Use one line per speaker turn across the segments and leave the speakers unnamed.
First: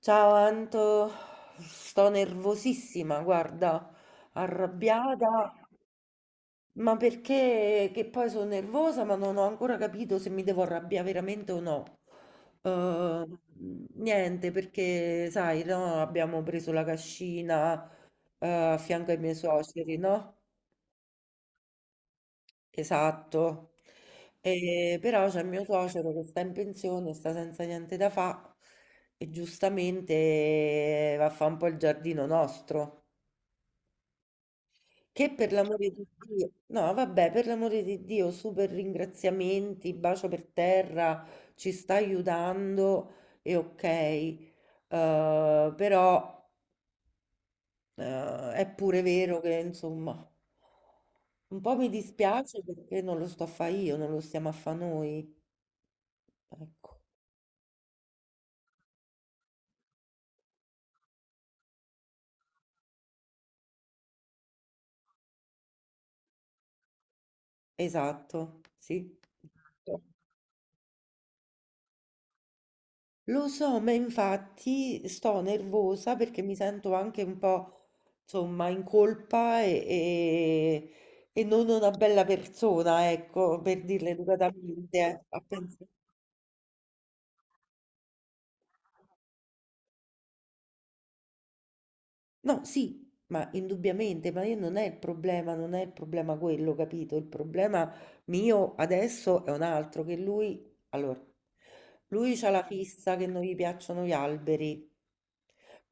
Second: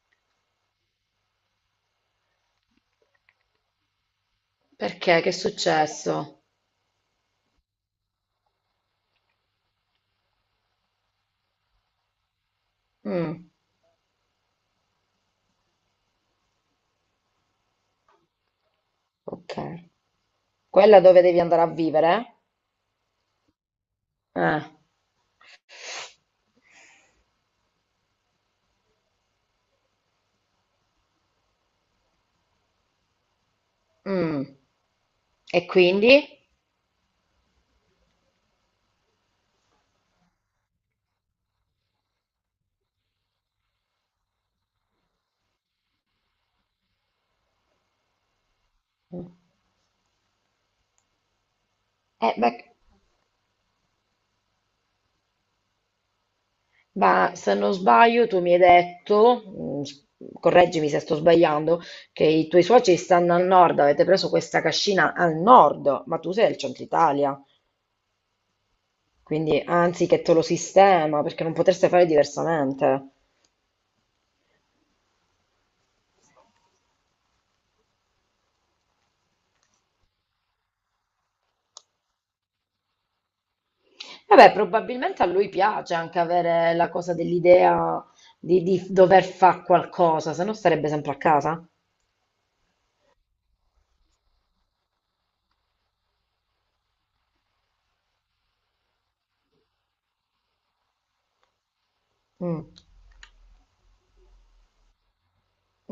Ciao Anto, sto nervosissima, guarda,
Perché? Che è
arrabbiata,
successo?
ma perché che poi sono nervosa, ma non ho ancora capito se mi devo arrabbiare veramente o no. Eh,
Mm,
Niente, perché sai, no, abbiamo preso la cascina, a fianco ai miei
ok.
suoceri, no?
Quella dove devi andare a vivere?
Esatto.
Eh.
E però c'è mio suocero che sta in pensione, sta senza niente da fa e giustamente va a fa un po' il giardino nostro.
Mm.
Che per
E
l'amore di
quindi?
Dio, no, vabbè, per l'amore di Dio, super ringraziamenti, bacio per terra, ci sta aiutando e ok. Però è pure vero che insomma. Un po' mi
Beh,
dispiace perché non lo sto a fare io, non lo stiamo a fare noi. Ecco,
ma se non sbaglio, tu mi hai detto, correggimi se sto sbagliando, che i tuoi suoceri stanno al nord, avete preso questa cascina al nord, ma tu sei del centro Italia,
esatto, sì.
quindi
Esatto.
anzi che te lo sistema, perché non potreste fare diversamente.
Lo so, ma infatti sto nervosa perché mi sento anche un po', insomma, in colpa e non una bella persona, ecco, per dirla
Vabbè,
educatamente.
probabilmente a lui piace anche avere la cosa dell'idea di dover fare qualcosa, se no starebbe sempre a casa.
No, sì, ma indubbiamente, ma io non è il problema, non è il problema quello, capito? Il problema mio adesso è un altro, che lui, allora, lui c'ha la
Mm.
fissa che non gli piacciono gli alberi.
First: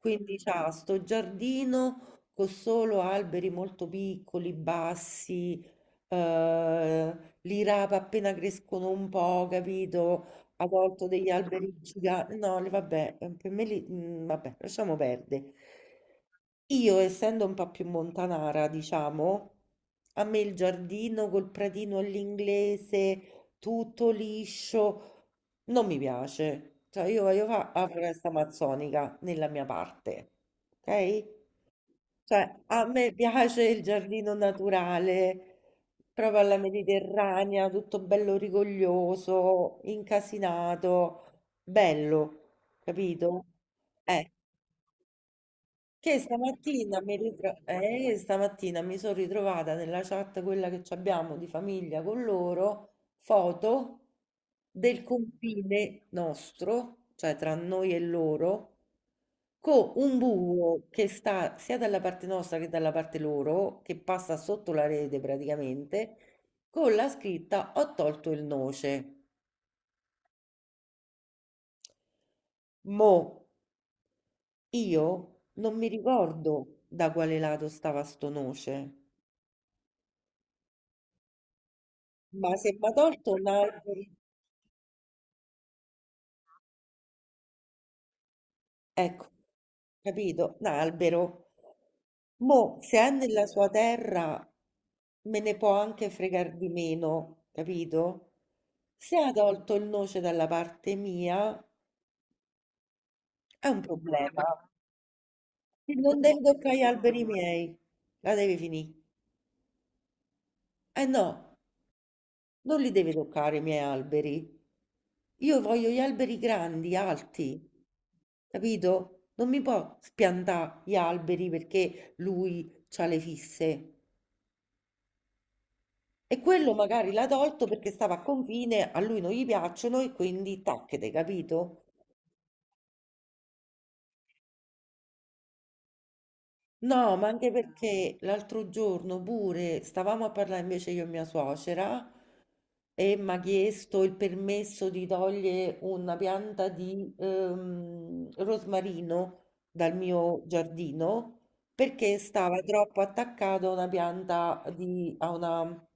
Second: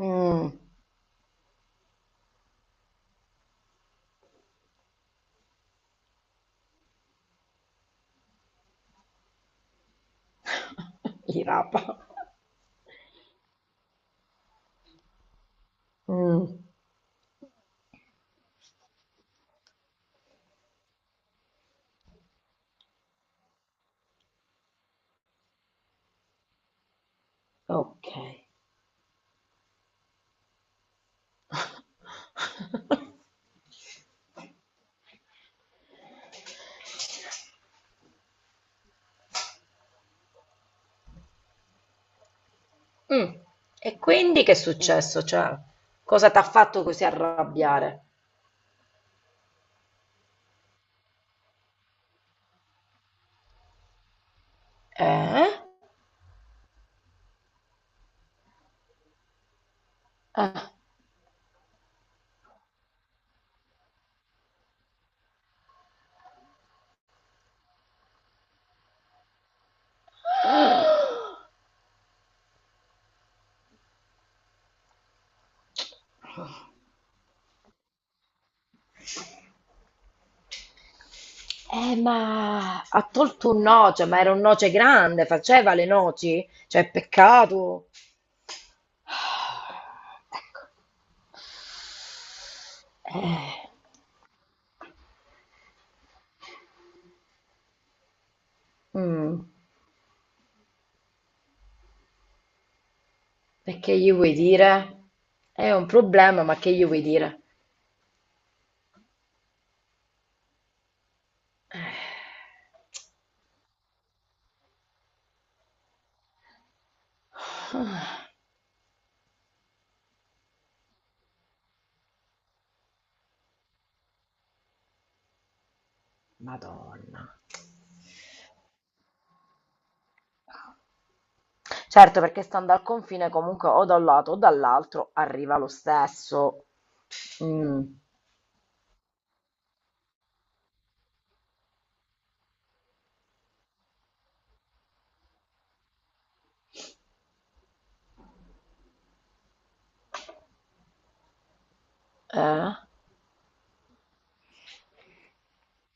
Quindi c'ha sto giardino con solo alberi molto piccoli, bassi, eh, li rapa appena crescono un po', capito? Ha tolto degli
Gli
alberi
rapa.
giganti. No, vabbè, per me vabbè, lasciamo perdere.
Mm.
Io, essendo un po' più montanara, diciamo, a me il giardino col pratino all'inglese, tutto liscio, non mi piace. Cioè, io voglio fare la
Ok.
foresta amazzonica nella mia parte, ok? Cioè, a me piace il giardino naturale, proprio alla mediterranea, tutto bello rigoglioso, incasinato, bello,
Mm.
capito?
E
Eh,
quindi che è successo? Cioè,
che
cosa ti ha fatto
stamattina
così
mi, ritro-
arrabbiare?
Stamattina mi sono ritrovata nella chat, quella che ci abbiamo di famiglia con loro, foto del
Eh?
confine nostro, cioè tra noi e loro, con un
Eh.
buco che sta sia dalla parte nostra che dalla parte loro, che passa sotto la rete praticamente, con la scritta Ho tolto il noce. Mo, io non mi ricordo da quale lato stava sto noce. Ma se
Ma
mi ha
ha
tolto un
tolto un
albero,
noce, ma era un noce grande, faceva le noci, cioè peccato.
ecco, capito, un
Ecco.
albero, mo se è nella
Eh,
sua terra me ne può anche fregar di meno, capito? Se ha
mm,
tolto il noce dalla parte mia è
e
un
che gli vuoi
problema.
dire? È un
Se non devi
problema, ma che
toccare gli
gli vuoi
alberi
dire?
miei, la devi finire. Eh no. Non li devi toccare i miei alberi. Io voglio gli alberi grandi, alti,
Eh,
capito? Non mi può spiantare gli alberi perché lui ha le fisse. E quello magari l'ha
Madonna.
tolto perché stava a confine, a lui non gli piacciono e quindi tacchete, capito?
Certo, perché stando al confine comunque o da un lato o dall'altro arriva lo stesso.
No, ma anche
Mm,
perché l'altro giorno pure stavamo a parlare invece io e mia suocera e mi ha chiesto il permesso di togliere una pianta di rosmarino dal mio giardino perché stava
eh?
troppo attaccata a una pianta di, a una,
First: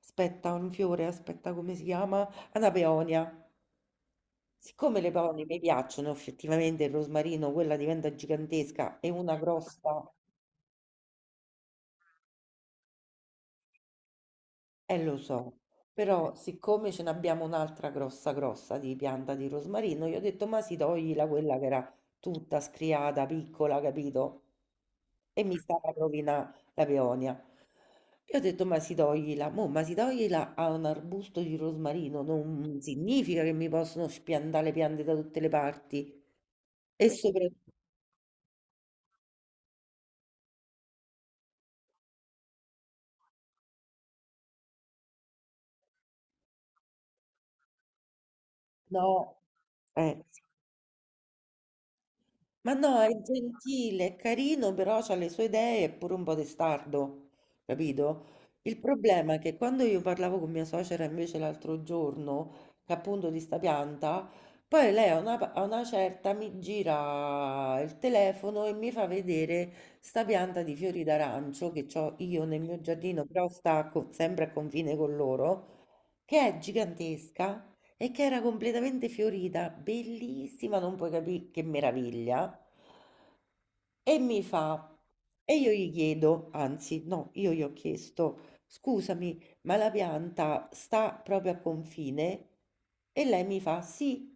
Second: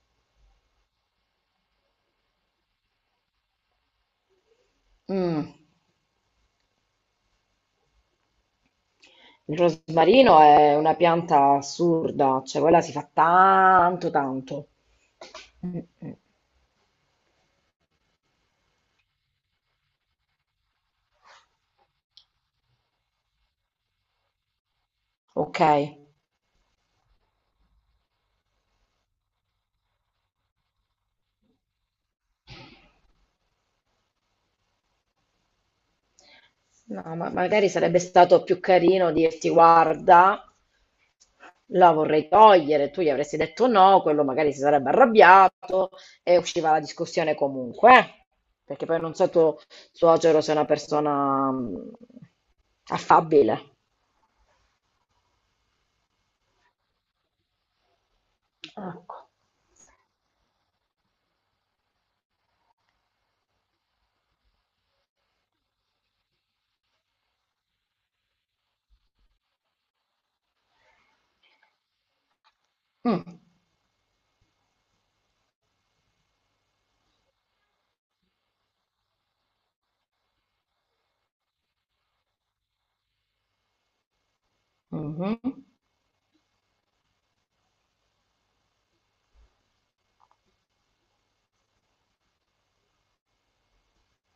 aspetta, un fiore, aspetta come si chiama? A una peonia. Siccome le peonie
Mm.
mi piacciono effettivamente il rosmarino, quella diventa gigantesca e una
Il
grossa.
rosmarino è una pianta assurda, cioè quella si fa tanto tanto.
Lo so,
Mm, mm.
però siccome ce n'abbiamo un'altra grossa grossa di pianta di rosmarino, io ho detto, ma si togli la quella che era tutta scriata, piccola, capito? E mi
Ok,
stava a rovinare la peonia. Io ho detto, ma si toglila, mo, ma si toglila a un arbusto di rosmarino, non significa che mi possono spiantare le piante da tutte le parti. E
no, ma magari
soprattutto,
sarebbe stato più carino dirti: Guarda, la vorrei togliere. Tu gli avresti detto no, quello magari si sarebbe arrabbiato e usciva la discussione comunque, eh. Perché poi non so
no,
tuo
eh,
suocero se è una persona,
ma no, è
affabile.
gentile, è carino, però ha le sue idee, è pure un po' testardo, capito? Il
Ecco.
problema è che quando io parlavo con mia suocera invece l'altro giorno, che appunto di sta pianta, poi lei a una certa mi gira il telefono e mi fa vedere sta pianta di fiori d'arancio che ho io nel mio giardino,
Mm.
però sempre a confine con loro, che è gigantesca e che era completamente fiorita, bellissima, non puoi capire che meraviglia. E mi fa,
Mhm.
e io gli chiedo, anzi, no, io gli ho chiesto, scusami, ma la pianta sta proprio a confine? E lei mi fa, sì.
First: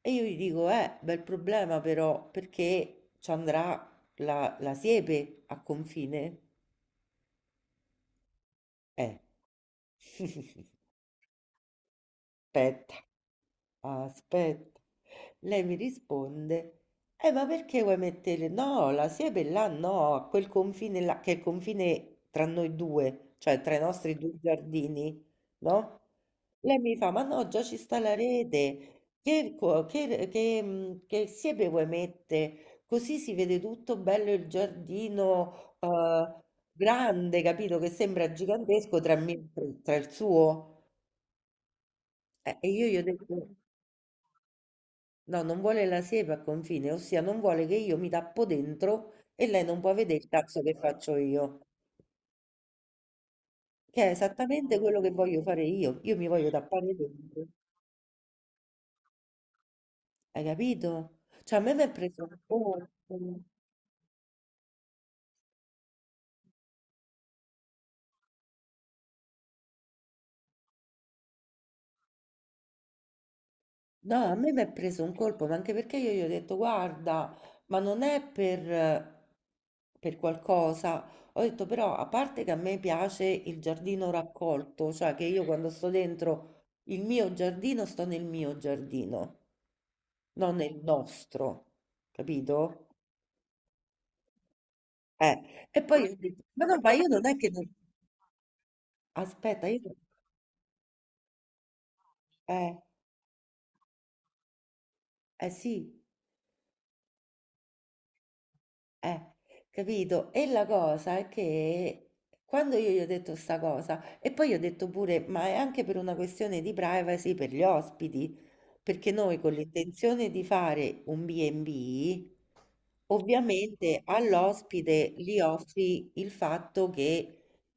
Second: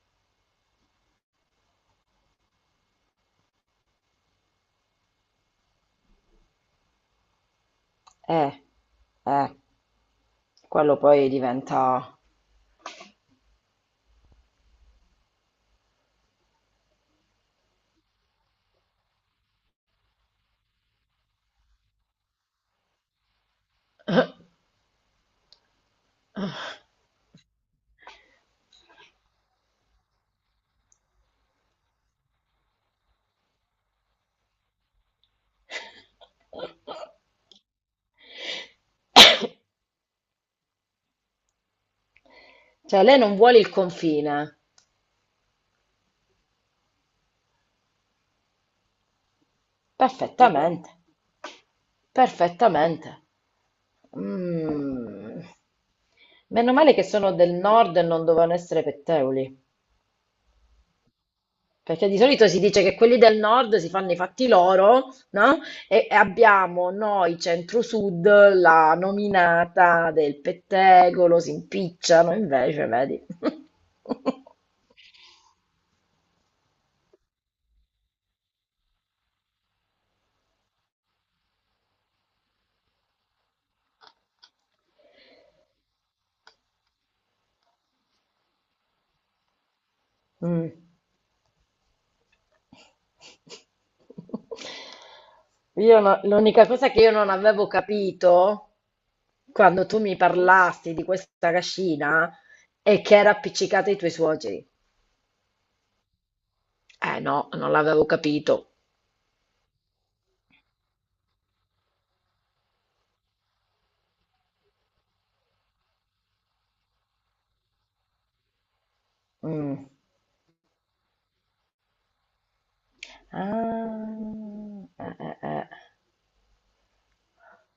E io gli dico, bel problema però, perché ci andrà la siepe a confine?
Eh,
Eh,
eh. Quello poi diventa...
aspetta. Aspetta, lei mi risponde, ma perché vuoi mettere? No, la siepe là no, a quel confine là, che è il confine tra noi due, cioè tra i nostri due giardini, no? Lei mi fa, ma no, già ci sta la rete, che, co- che, mm, che siepe vuoi mettere? Così si vede tutto bello il giardino grande, capito? Che sembra gigantesco tra il suo. E io gli ho
Cioè, lei non
detto...
vuole il confine.
No, non vuole la siepe a confine, ossia non vuole che io mi tappo dentro e lei non può vedere il cazzo che
Perfettamente,
faccio io,
perfettamente.
che è esattamente quello che voglio
Mm.
fare io. Io mi voglio
Meno male
tappare
che sono
dentro,
del nord e non dovevano essere pettegoli.
hai capito? Cioè, a me mi è
Perché di
preso un
solito si dice che quelli del
colpo.
nord si fanno i fatti loro, no? E abbiamo noi centro-sud la nominata del pettegolo, si impicciano, invece, vedi.
No, a me mi è preso un colpo, ma anche perché io gli ho detto, guarda, ma non è per qualcosa. Ho detto, però, a parte che a me piace il giardino raccolto, cioè che io quando sto dentro il mio giardino, sto nel mio giardino. Non è
Mm.
il nostro, capito? E
Io
poi io
no-
dico, ma
L'unica
no,
cosa
ma
che
io
io
non
non
è che...
avevo capito
Aspetta,
quando
io...
tu mi parlasti di questa cascina
Eh,
è che era appiccicata ai tuoi suoceri.
eh sì,
Eh no, non l'avevo capito.
Eh, capito? E la cosa è che quando io gli ho detto sta cosa, e poi gli ho detto pure, ma è anche per una questione di privacy per gli ospiti, perché noi con
Mm.
l'intenzione di fare un B&B, ovviamente
Ah,
all'ospite gli
eh.
offri il fatto che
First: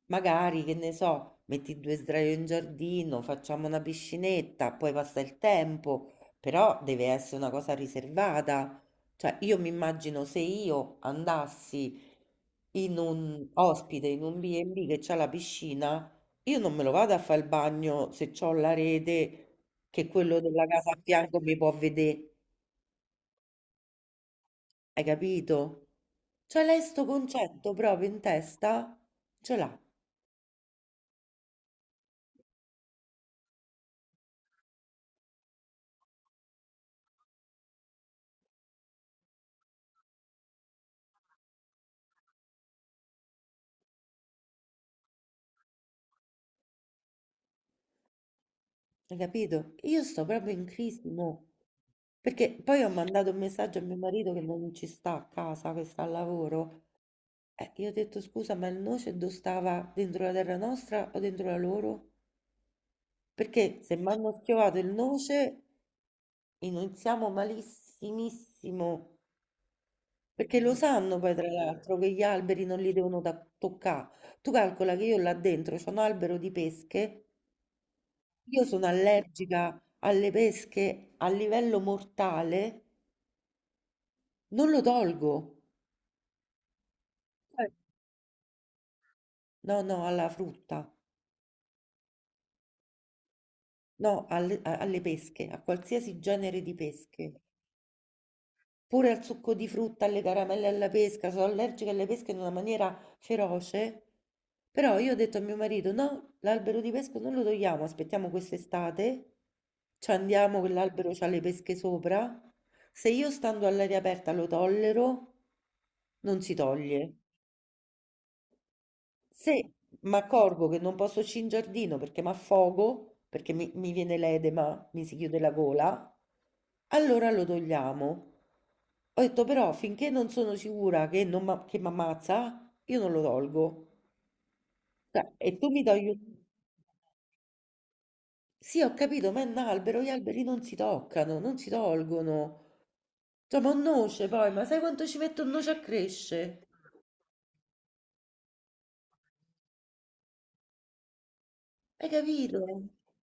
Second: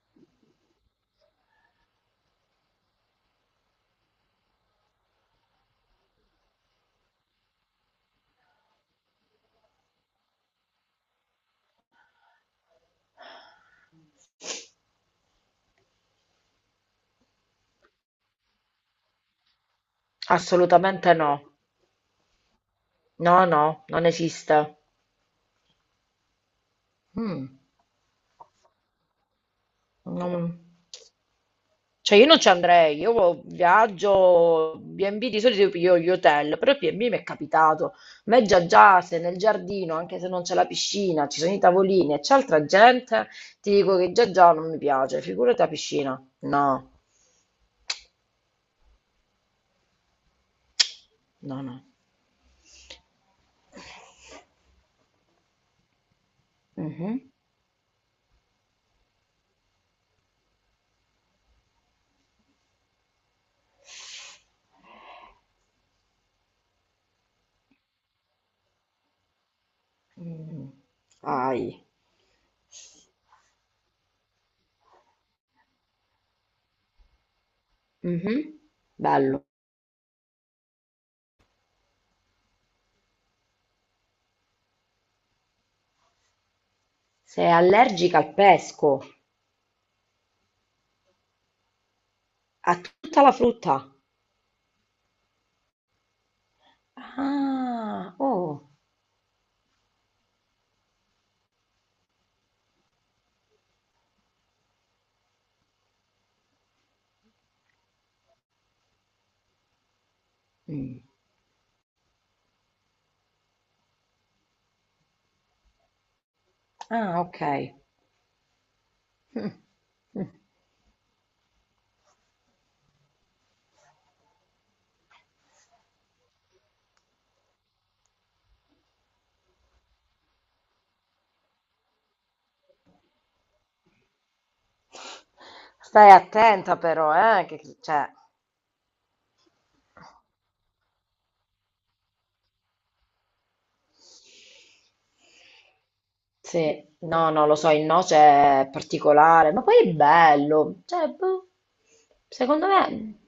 magari, che ne so, metti due sdraio in giardino, facciamo una piscinetta, poi passa il tempo, però deve essere una cosa riservata. Cioè, io mi immagino se io andassi in un ospite, in un B&B che c'ha la piscina, io non me lo vado a fare il bagno se c'ho la rete che quello della casa a
Assolutamente no.
fianco mi può vedere.
No, no, non esiste.
Hai capito? Cioè, lei sto
Mm,
concetto proprio in testa ce l'ha,
non- Cioè io non ci andrei, io viaggio, B&B di solito io piglio gli hotel, però il B&B mi è capitato. A me già già se nel giardino, anche se non c'è la piscina, ci sono i tavolini e c'è altra gente, ti dico che già già non mi piace, figurati la piscina. No,
hai capito? Io sto proprio in crisi, mo.
no, no.
Perché poi ho mandato un messaggio a mio marito che non ci sta a casa, che sta al lavoro.
Mhm.
Io ho detto scusa, ma il noce dove stava? Dentro la terra nostra o dentro la loro? Perché se mi hanno schiovato il noce iniziamo malissimissimo, perché
Mh,
lo sanno poi tra
sai.
l'altro che gli alberi non li devono toccare. Tu calcola che io là dentro c'ho un albero di pesche,
Mh-mh.
io sono
Bello.
allergica alle pesche a livello mortale, non lo tolgo.
Sei
Eh,
allergica al pesco,
No, no, alla frutta,
a tutta la frutta.
no, alle pesche, a qualsiasi genere di pesche.
Ah! Oh.
Pure al succo di frutta, alle caramelle alla pesca, sono allergica alle pesche in una maniera feroce. Però io ho detto a mio marito: no, l'albero di pesca non lo togliamo, aspettiamo quest'estate, ci andiamo,
Mh.
quell'albero c'ha le pesche sopra. Se io stando all'aria aperta lo tollero, non si toglie.
Ah, okay. Mh.
Se mi
Mh.
accorgo che non posso uscire in giardino perché mi affogo, perché mi viene l'edema, mi si chiude la gola, allora lo togliamo. Ho detto però finché non sono sicura che non che mi ammazza, io non lo tolgo. Cioè, e tu mi togli...
Stai attenta però, che c cioè
Sì, ho capito, ma è un albero, gli alberi non si toccano, non si tolgono. Cioè, ma un noce poi, ma sai quanto ci mette un noce a crescere?
Sì, no, no, lo so, il noce è particolare, ma poi è bello, cioè, boh,
Hai capito?
secondo me,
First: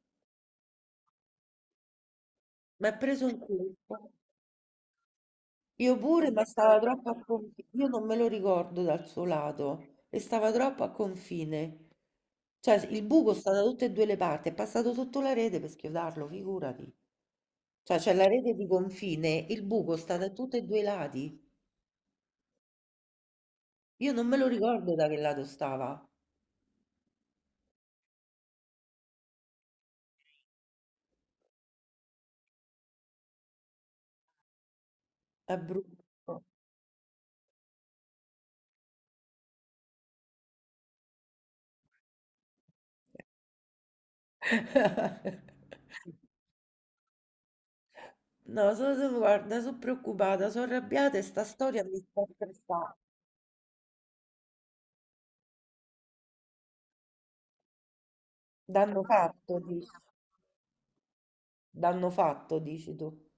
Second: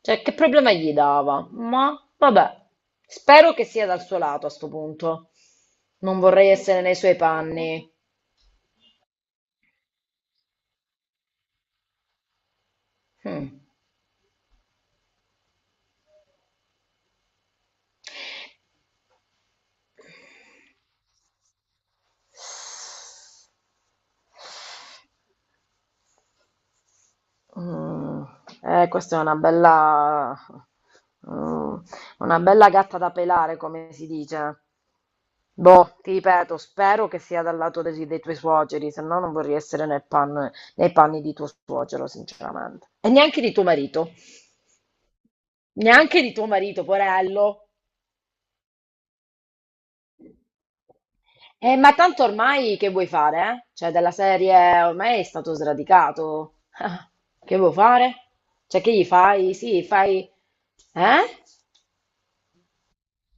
cioè, che problema gli dava? Ma, vabbè,
Mi ha preso un
spero che sia
colpo.
dal suo lato a sto punto,
Io
non
pure, ma
vorrei
stava
essere nei
troppo
suoi
a confine. Io
panni.
non me lo ricordo dal suo lato e stava troppo a confine. Cioè, il buco sta
Mm.
da tutte e due le parti, è passato sotto la rete per schiodarlo, figurati. Cioè, c'è la rete di confine, il buco sta da tutti e due i lati. Io non me lo ricordo da che lato stava.
Mm. Questa è una bella, mm, una bella gatta da pelare, come si dice.
È
Boh, ti
brutto.
ripeto, spero che sia dal lato dei tuoi suoceri, se no non vorrei essere nei panni di tuo suocero, sinceramente. E neanche di tuo marito, neanche di tuo marito, porello.
No, guarda, sono preoccupata, sono arrabbiata e sta storia
Ma
mi sta
tanto ormai che
stressando.
vuoi fare, eh? Cioè, della serie ormai è stato sradicato. Che vuoi fare? Cioè, che gli
Danno
fai?
fatto,
Sì,
dici.
fai... Eh?
Danno fatto, dici tu.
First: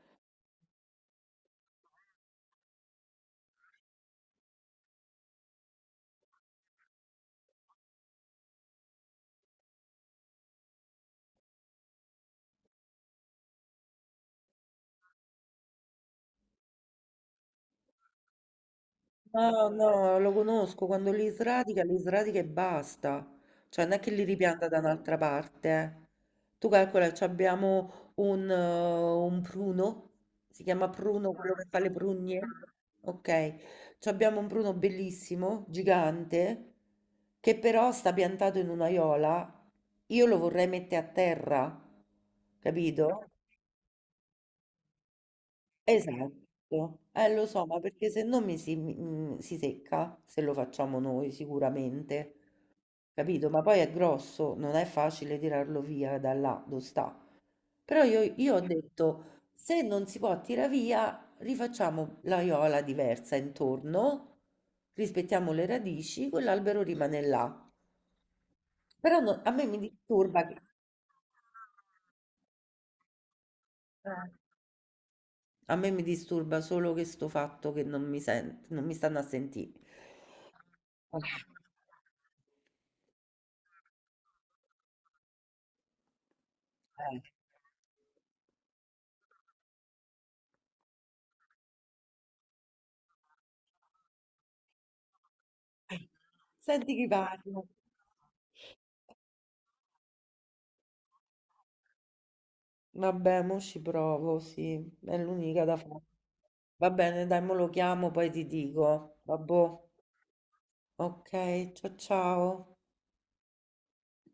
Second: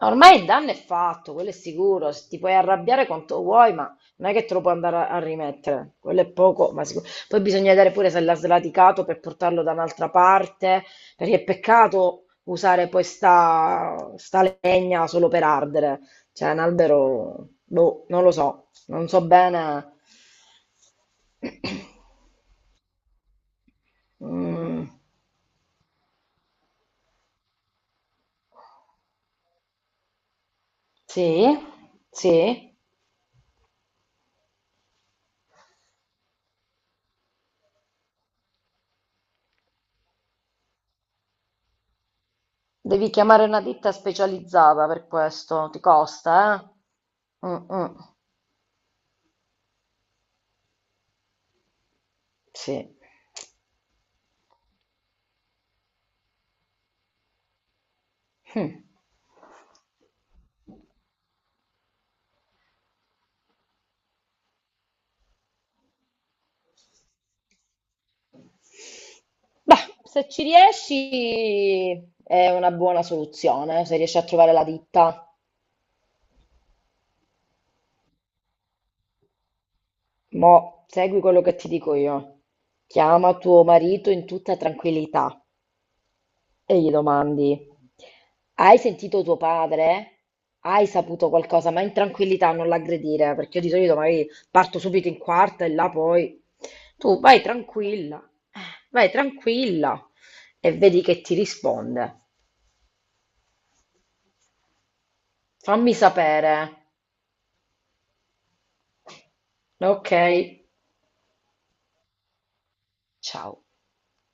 Ormai il danno è fatto, quello è sicuro. Se ti puoi arrabbiare quanto vuoi, ma non è che te lo puoi andare a, a rimettere. Quello è poco, ma sicuro. Poi bisogna vedere pure se l'ha sradicato per portarlo da un'altra parte, perché è peccato usare poi sta legna solo per ardere. Cioè, un albero, boh, non lo so, non so
No,
bene.
no, lo conosco, quando li sradica e basta, cioè non è che li ripianta da
Mm,
un'altra parte. Eh. Tu calcola, ci abbiamo un pruno, si chiama pruno
sì,
quello che fa le prugne,
sì.
ok? Ci abbiamo un pruno bellissimo, gigante, che però sta piantato in un'aiola, io lo vorrei mettere a terra,
Devi
capito?
chiamare una ditta specializzata per questo, ti costa,
Esatto, lo
eh?
so,
Mm,
ma
mm,
perché se no mi si, mi- mm, si secca se lo facciamo noi sicuramente,
sì.
capito? Ma poi è grosso, non è facile tirarlo via da là dove sta. Però io ho
Mm.
detto, se non si può tirare via, rifacciamo l'aiola diversa intorno, rispettiamo le radici, quell'albero rimane là. Però a me mi
Beh, se ci
disturba che...
riesci è una buona soluzione, se riesci a
Eh.
trovare la ditta.
A me mi disturba solo questo fatto che non mi stanno a sentire.
Mo' segui quello che ti dico io. Chiama tuo marito in tutta tranquillità e gli
Eh.
domandi. Hai sentito tuo padre? Hai saputo qualcosa? Ma in tranquillità, non l'aggredire, perché io di solito magari parto subito in quarta e là poi...
Senti chi
Tu
parla.
eh, vai tranquilla e vedi che ti risponde.
Vabbè, mo ci provo, sì, è l'unica da
Fammi
fare.
sapere.
Va bene, dai, mo lo chiamo, poi ti dico. Vabbè,
Ok?
ok, ciao ciao.
Ciao.